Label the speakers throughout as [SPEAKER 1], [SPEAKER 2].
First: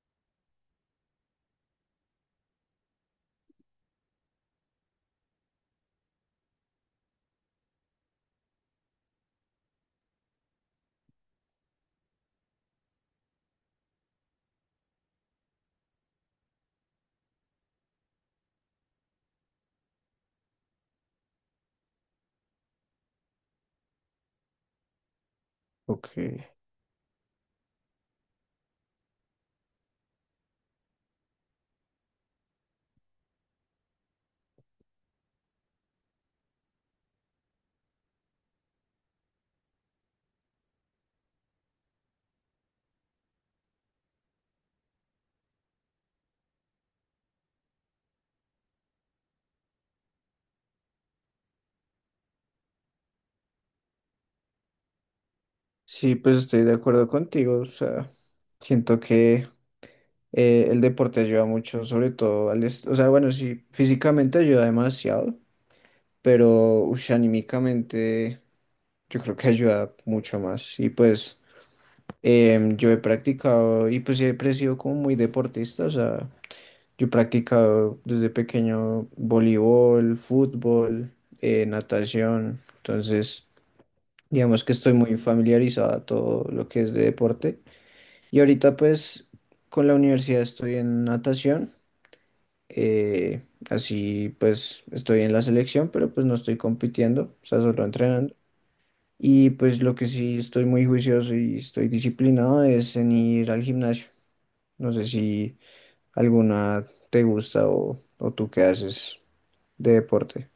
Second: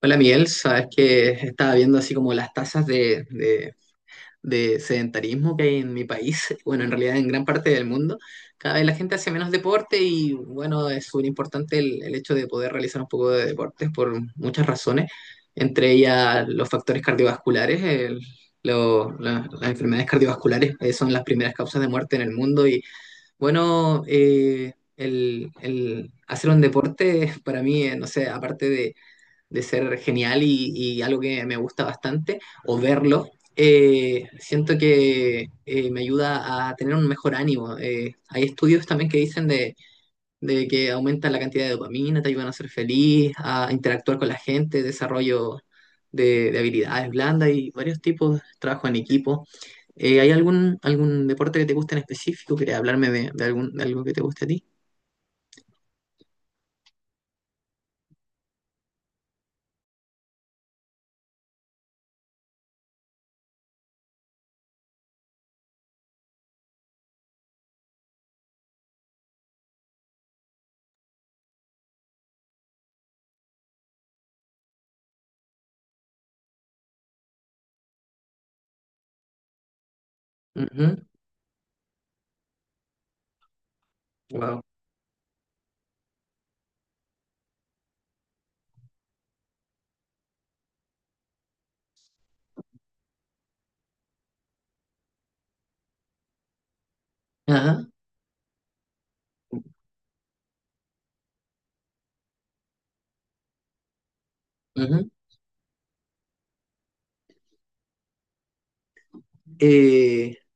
[SPEAKER 1] Hola Miguel, sabes que estaba viendo así como las tasas de sedentarismo que hay en mi país, bueno, en realidad en gran parte del mundo. Cada vez la gente hace menos deporte y bueno, es súper importante el hecho de poder realizar un poco de deportes por muchas razones, entre ellas los factores cardiovasculares. Las enfermedades cardiovasculares son las primeras causas de muerte en el mundo y bueno, el,
[SPEAKER 2] Ok.
[SPEAKER 1] el hacer un deporte para mí, no sé, aparte de ser genial y algo que me gusta bastante, o verlo, siento que me ayuda a tener un mejor ánimo. Hay estudios también que dicen de que aumenta la cantidad de dopamina, te ayudan a ser feliz, a interactuar con la gente, desarrollo de habilidades blandas y varios tipos, trabajo en equipo. ¿Hay algún deporte que te guste en específico? ¿Quieres hablarme de algo que te guste a ti?
[SPEAKER 2] Sí, pues estoy de acuerdo contigo. O sea, siento que el deporte ayuda mucho, sobre todo O sea, bueno, sí, físicamente ayuda demasiado, pero ush, anímicamente yo creo que ayuda mucho más. Y pues yo he practicado y pues siempre he sido como muy deportista. O sea, yo he practicado desde pequeño voleibol,
[SPEAKER 1] Ujú.
[SPEAKER 2] fútbol, natación. Entonces,
[SPEAKER 1] Wow.
[SPEAKER 2] digamos que estoy muy familiarizado a todo lo que es de deporte. Y ahorita pues con la universidad estoy en natación, eh, así pues estoy en la selección, pero pues no estoy compitiendo, o sea, solo
[SPEAKER 1] Ajá.
[SPEAKER 2] entrenando. Y pues lo que sí estoy muy juicioso y estoy disciplinado es en ir al gimnasio. No sé
[SPEAKER 1] Ujú.
[SPEAKER 2] si alguna te gusta o tú qué haces de
[SPEAKER 1] Eh,
[SPEAKER 2] deporte.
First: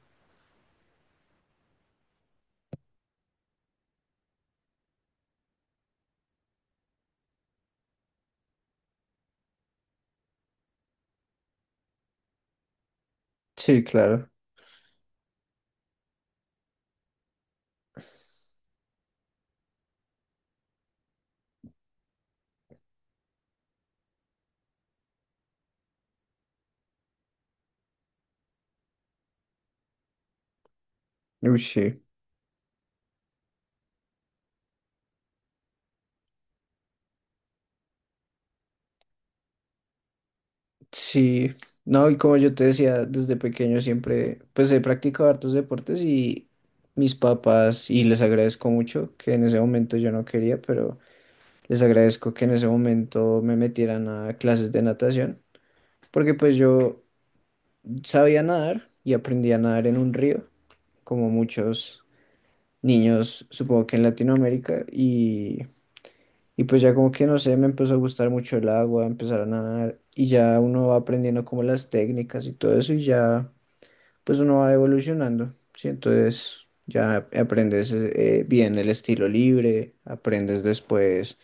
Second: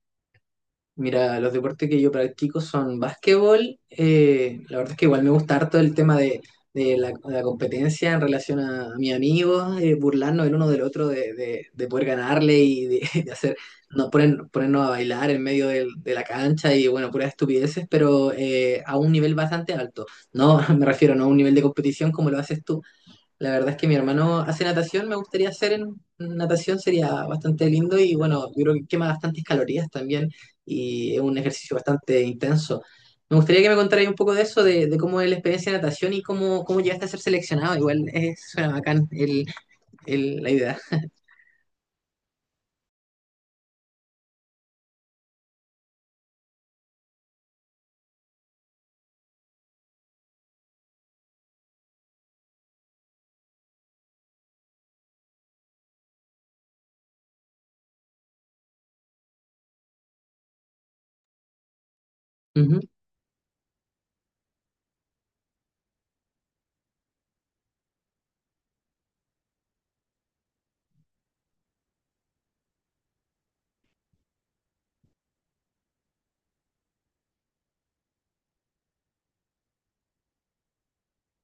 [SPEAKER 1] Mira, los deportes que yo practico son básquetbol. La verdad es que igual me gusta harto el tema de la competencia en relación a mis amigos, burlarnos el uno del otro, de, de poder ganarle y de, de hacer,
[SPEAKER 2] Sí,
[SPEAKER 1] no,
[SPEAKER 2] claro.
[SPEAKER 1] ponernos a bailar en medio de la cancha y bueno, puras estupideces, pero a un nivel bastante alto. No, me refiero no a un nivel de competición como lo haces tú. La verdad es que mi hermano hace natación, me gustaría hacer en natación, sería bastante lindo y bueno, yo creo que quema bastantes calorías también y es un
[SPEAKER 2] Uy,
[SPEAKER 1] ejercicio
[SPEAKER 2] sí.
[SPEAKER 1] bastante intenso. Me gustaría que me contarais un poco de eso, de cómo es la experiencia de natación y cómo llegaste a ser seleccionado. Igual es, suena bacán la idea.
[SPEAKER 2] Sí, no, y como yo te decía, desde pequeño siempre, pues he practicado hartos deportes y mis papás, y les agradezco mucho que en ese momento yo no quería, pero les agradezco que en ese momento me metieran a clases de natación, porque pues yo sabía nadar y aprendí a nadar en un río, como muchos
[SPEAKER 1] Ujú.
[SPEAKER 2] niños, supongo que en Latinoamérica, y pues ya como que no sé, me empezó a gustar mucho el agua, empezar a nadar, y ya uno va aprendiendo como las técnicas y todo eso, y ya. Pues uno va evolucionando, ¿sí? Entonces ya aprendes bien el estilo libre, aprendes después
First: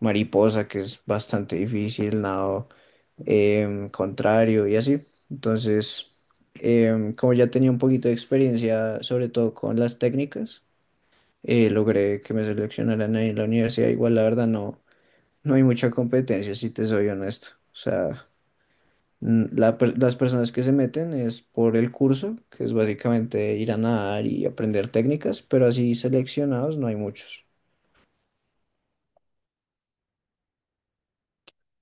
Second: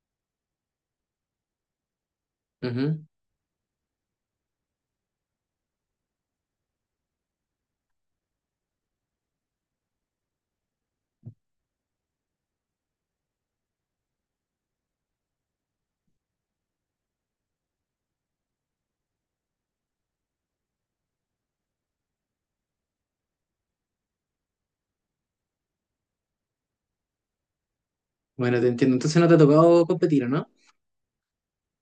[SPEAKER 2] mariposa, que es bastante difícil, nado
[SPEAKER 1] Ujú.
[SPEAKER 2] contrario y así. Entonces, como ya tenía un poquito de experiencia, sobre todo con las técnicas, logré que me seleccionaran ahí en la universidad. Igual, la verdad, no, no hay mucha competencia, si te soy honesto. O sea, las personas que se meten es por el curso, que es básicamente ir a nadar y aprender técnicas, pero así seleccionados no hay muchos.
[SPEAKER 1] Bueno, te entiendo. Entonces no te ha tocado competir, ¿o no?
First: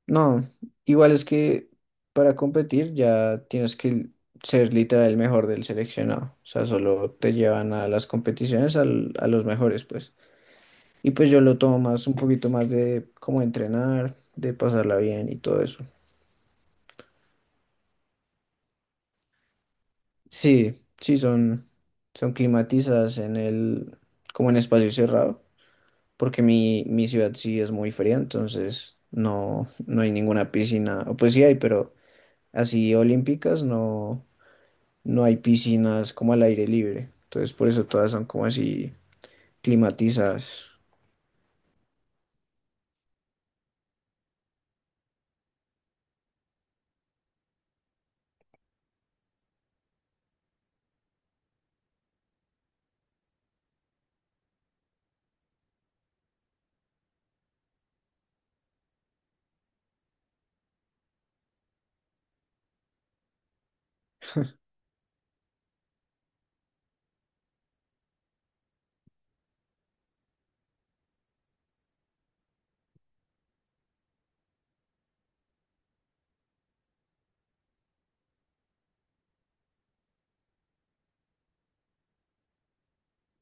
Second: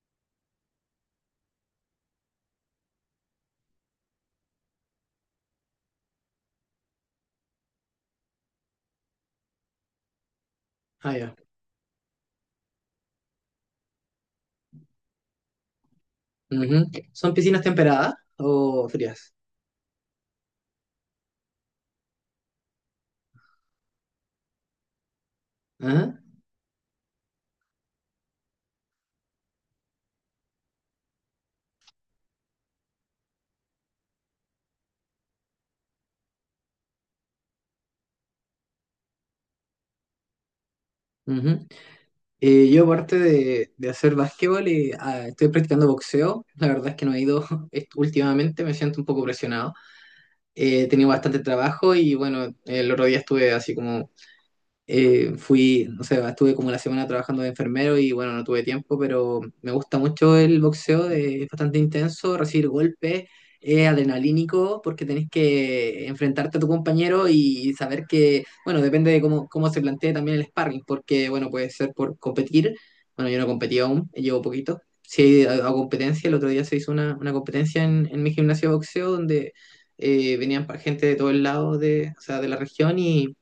[SPEAKER 2] No, igual es que para competir ya tienes que ser literal el mejor del seleccionado. O sea, solo te llevan a las competiciones a los mejores, pues. Y
[SPEAKER 1] Ah,
[SPEAKER 2] pues
[SPEAKER 1] ya.
[SPEAKER 2] yo lo tomo más, un poquito más de cómo entrenar, de pasarla bien y todo eso.
[SPEAKER 1] Ujú. ¿Son piscinas temperadas o frías?
[SPEAKER 2] Sí, sí, son climatizadas, como en espacio cerrado.
[SPEAKER 1] Ajá.
[SPEAKER 2] Porque mi ciudad sí es muy fría, entonces no, no hay ninguna piscina, o pues sí hay, pero así olímpicas no, no hay piscinas como al aire libre, entonces por eso todas son como así climatizadas.
[SPEAKER 1] Ujú. Yo aparte de hacer básquetbol, estoy practicando boxeo. La verdad es que no he ido últimamente, me siento un poco presionado. He tenido bastante trabajo y bueno, el otro día estuve así como fui, no sé, estuve como la semana trabajando de enfermero y bueno, no tuve tiempo, pero me gusta mucho el boxeo, es bastante intenso, recibir golpes, es adrenalínico porque tenés que enfrentarte a tu compañero y saber que, bueno, depende de cómo se plantee también el sparring, porque bueno, puede ser por competir, bueno, yo no competí aún, llevo poquito. Sí, a competencia, el otro día se hizo una competencia en mi gimnasio de boxeo donde venían gente de todos lados de, o sea, de la región y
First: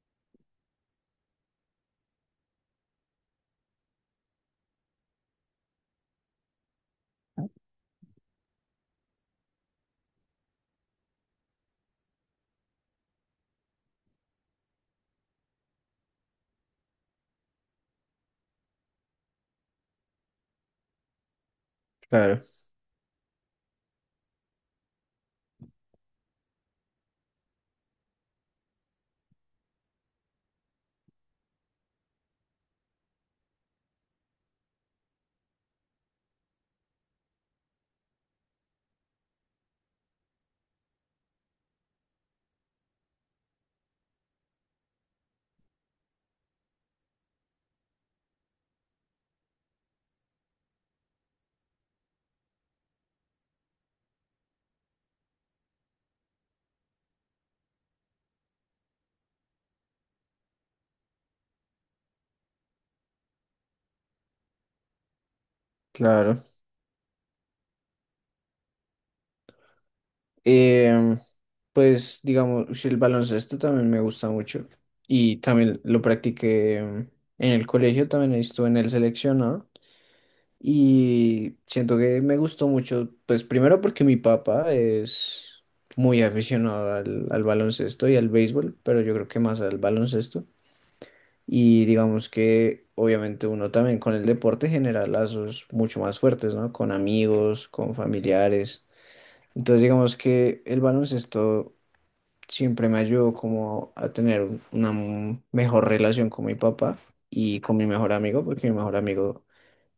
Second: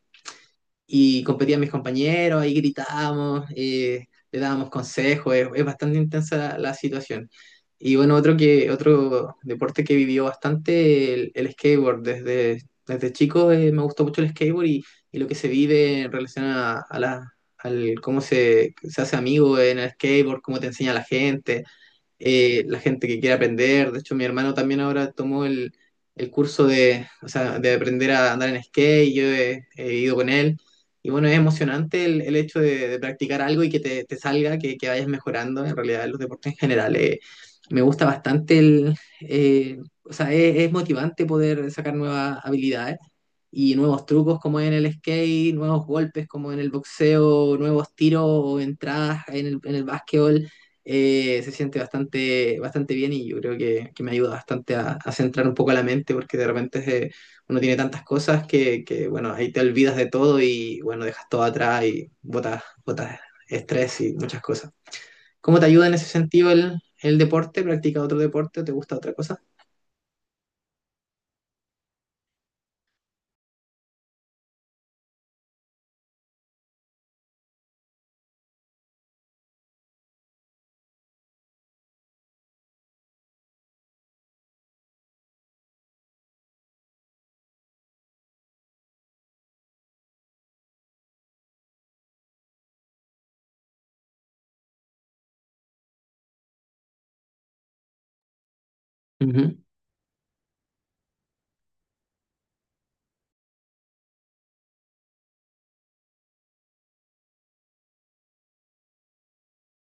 [SPEAKER 1] competían mis compañeros, ahí gritábamos, le dábamos consejos, es bastante intensa la situación. Y bueno, otro deporte que vivió bastante el skateboard. Desde chico me gustó mucho el skateboard y lo que se vive en relación al cómo se hace amigo en el skateboard, cómo te enseña
[SPEAKER 2] Claro,
[SPEAKER 1] la gente que quiere aprender. De hecho, mi hermano también ahora tomó el curso de, o sea, de aprender a andar en skate y yo he ido con él. Y bueno, es emocionante el hecho de practicar algo y que te salga, que vayas mejorando en realidad los deportes en general. Me gusta bastante eh, o sea, es motivante poder sacar nuevas habilidades y nuevos trucos como en el skate, nuevos golpes como en el boxeo, nuevos tiros o entradas en el básquetbol, se siente bastante, bastante bien y yo creo que me ayuda bastante a centrar un poco la mente porque de repente uno tiene tantas cosas que, bueno, ahí te olvidas de todo y bueno, dejas todo atrás y botas estrés y muchas cosas. ¿Cómo te ayuda en ese
[SPEAKER 2] claro.
[SPEAKER 1] sentido el deporte? ¿Practicas otro deporte o te gusta otra cosa?
[SPEAKER 2] Em, pues digamos, ush, el baloncesto también me gusta mucho y también lo practiqué en el colegio, también estuve en el seleccionado. Y siento que me gustó mucho, pues primero porque mi papá es muy aficionado al baloncesto y al béisbol, pero yo creo que más al baloncesto. Y digamos que obviamente uno también con el deporte genera lazos mucho más fuertes, ¿no? Con amigos, con familiares. Entonces digamos que el baloncesto siempre me ayudó como a tener mejor relación con mi papá y con mi mejor amigo, porque mi mejor amigo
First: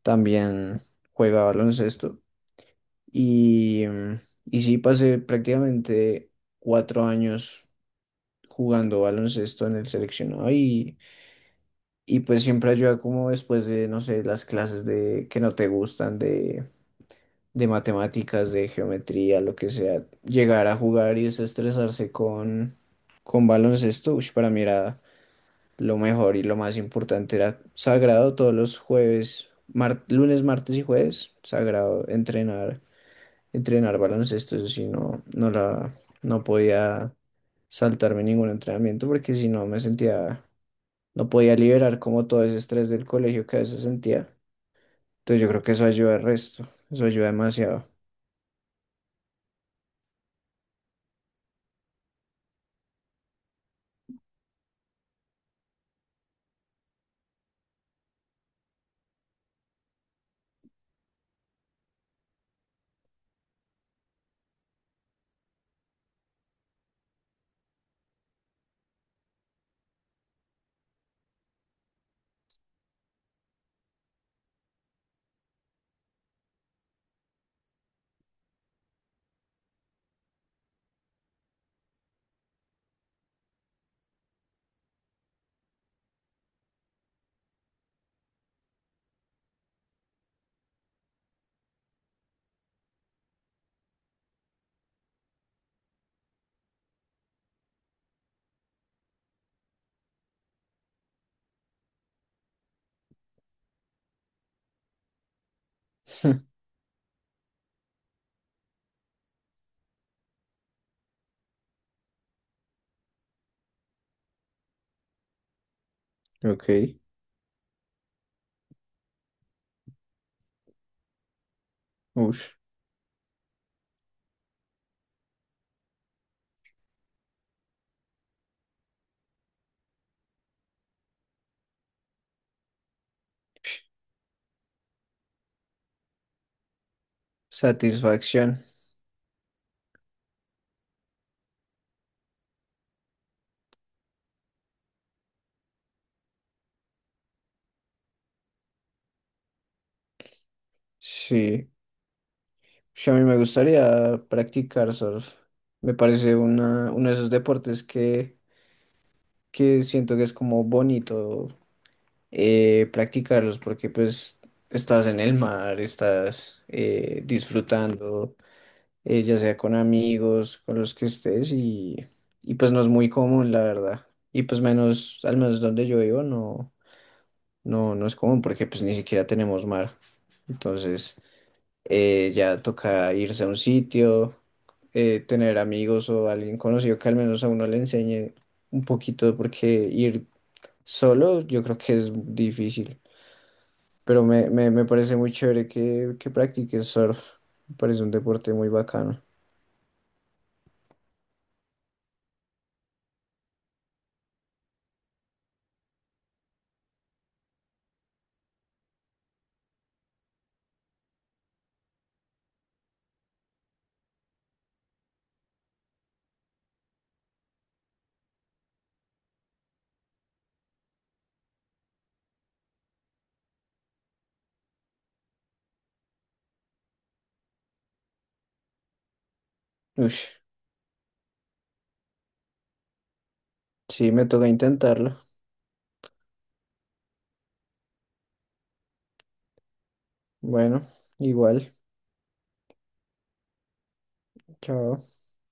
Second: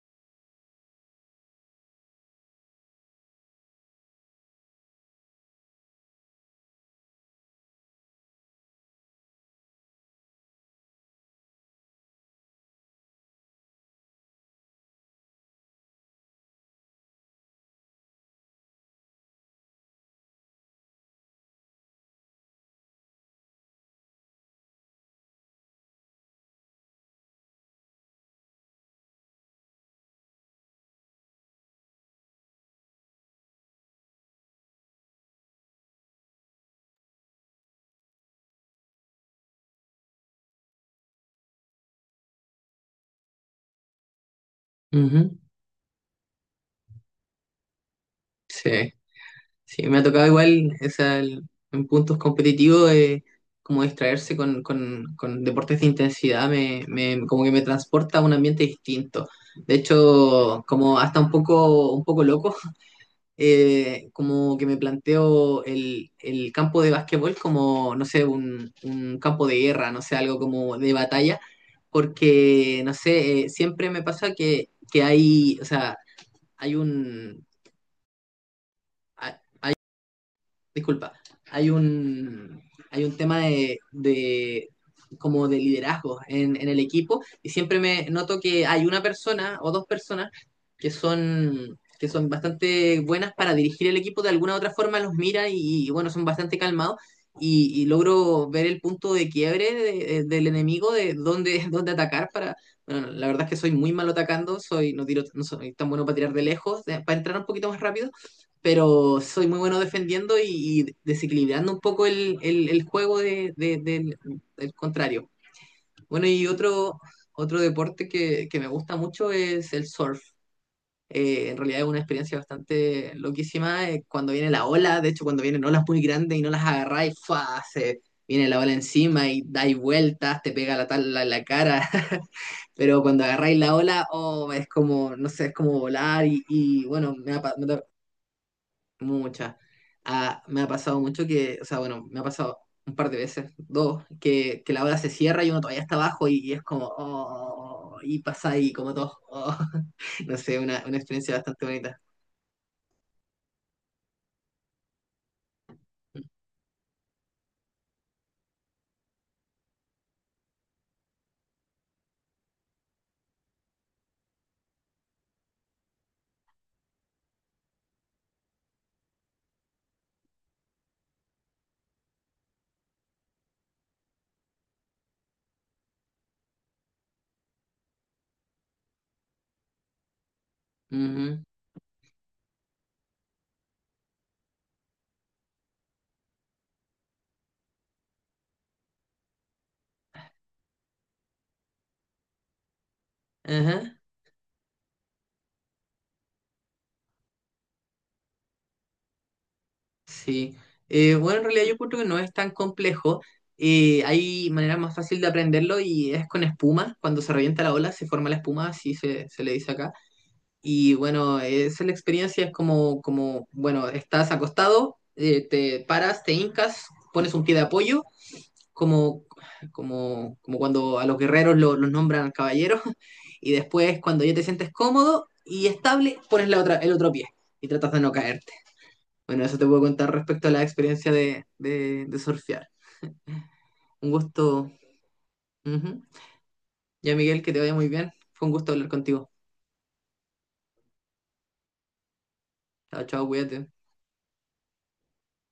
[SPEAKER 2] también juega baloncesto. Y, mm, y sí, pasé prácticamente 4 años jugando baloncesto en el seleccionado y pues siempre ayuda como después de, no sé, las clases de que no te gustan, de matemáticas, de geometría, lo que sea, llegar a jugar y desestresarse con baloncesto, ush, para mí era lo mejor y lo más importante, era sagrado todos los jueves, lunes, martes y jueves, sagrado entrenar. Entrenar baloncesto, eso sí, no podía saltarme ningún entrenamiento porque si no me sentía, no podía liberar como todo ese estrés del colegio que a veces sentía.
[SPEAKER 1] Ujú. Ujú.
[SPEAKER 2] Entonces yo creo que eso ayuda al resto, eso ayuda demasiado.
[SPEAKER 1] Sí. Sí, me ha tocado igual, o sea, en puntos competitivos, como distraerse con, con deportes de intensidad, como que me transporta a un ambiente distinto. De hecho, como hasta un poco loco, como que me planteo el campo de básquetbol como, no sé, un campo de guerra, no sé, algo como de batalla, porque, no sé, siempre me pasa que hay, o sea, hay un... disculpa, hay un, hay un tema como de liderazgo en el equipo y siempre me noto que hay una persona o dos personas que son bastante buenas para dirigir el equipo, de alguna u otra forma los mira y, bueno, son bastante calmados. Y logro ver el punto de quiebre del enemigo, de dónde, dónde atacar para... Bueno, la verdad es que soy muy malo atacando, no tiro, no soy tan bueno para tirar de lejos, para entrar un poquito más rápido, pero soy muy bueno defendiendo y desequilibrando un poco el juego del contrario. Bueno, y
[SPEAKER 2] Ok,
[SPEAKER 1] otro deporte que me gusta mucho es el surf. En realidad es una experiencia
[SPEAKER 2] ush,
[SPEAKER 1] bastante loquísima, cuando viene la ola, de hecho cuando vienen olas muy grandes y no las agarráis, ¡fua! Se viene la ola encima y dais vueltas, te pega la tabla en la cara. Pero cuando agarráis la ola, oh, es como, no sé, es como volar y, bueno, me ha
[SPEAKER 2] satisfacción,
[SPEAKER 1] Muchas. Ah, me ha pasado mucho que, o sea, bueno, me ha pasado un par de veces, dos, que la ola se cierra y uno todavía está abajo y es como, oh, y pasa ahí como todo, oh. No sé, una experiencia bastante
[SPEAKER 2] sí.
[SPEAKER 1] bonita.
[SPEAKER 2] Ush, a mí me gustaría practicar surf, me parece uno de esos deportes que siento que es como bonito practicarlos porque pues estás en el mar, estás disfrutando, ya sea con amigos, con los que estés y pues no es muy común, la verdad. Y pues menos, al menos donde yo vivo, no es común porque pues ni siquiera tenemos mar. Entonces
[SPEAKER 1] Ujú.
[SPEAKER 2] ya toca irse a un sitio, tener amigos o alguien conocido que al menos a uno le enseñe un poquito porque ir solo yo creo que es difícil.
[SPEAKER 1] Ajá.
[SPEAKER 2] Pero me parece muy chévere que practiques surf. Me parece un deporte muy bacano.
[SPEAKER 1] Sí. Bueno, en realidad yo creo que no es tan complejo. Hay manera más fácil de aprenderlo y es con espuma. Cuando se revienta la ola, se forma la espuma, así se le dice acá. Y bueno, es la experiencia, es como, bueno, estás acostado, te paras, te hincas, pones un pie de apoyo, como, como cuando a los guerreros los nombran caballeros, y después cuando ya te sientes cómodo y estable, pones el otro pie y tratas de no caerte. Bueno, eso te puedo contar
[SPEAKER 2] Ush,
[SPEAKER 1] respecto a la experiencia de surfear. Un
[SPEAKER 2] sí, me toca
[SPEAKER 1] gusto.
[SPEAKER 2] intentarlo.
[SPEAKER 1] Ujú. Ya, Miguel, que te vaya muy bien. Fue un gusto hablar contigo.
[SPEAKER 2] Bueno, igual.
[SPEAKER 1] Chao, chao, cuídate.
[SPEAKER 2] Chao.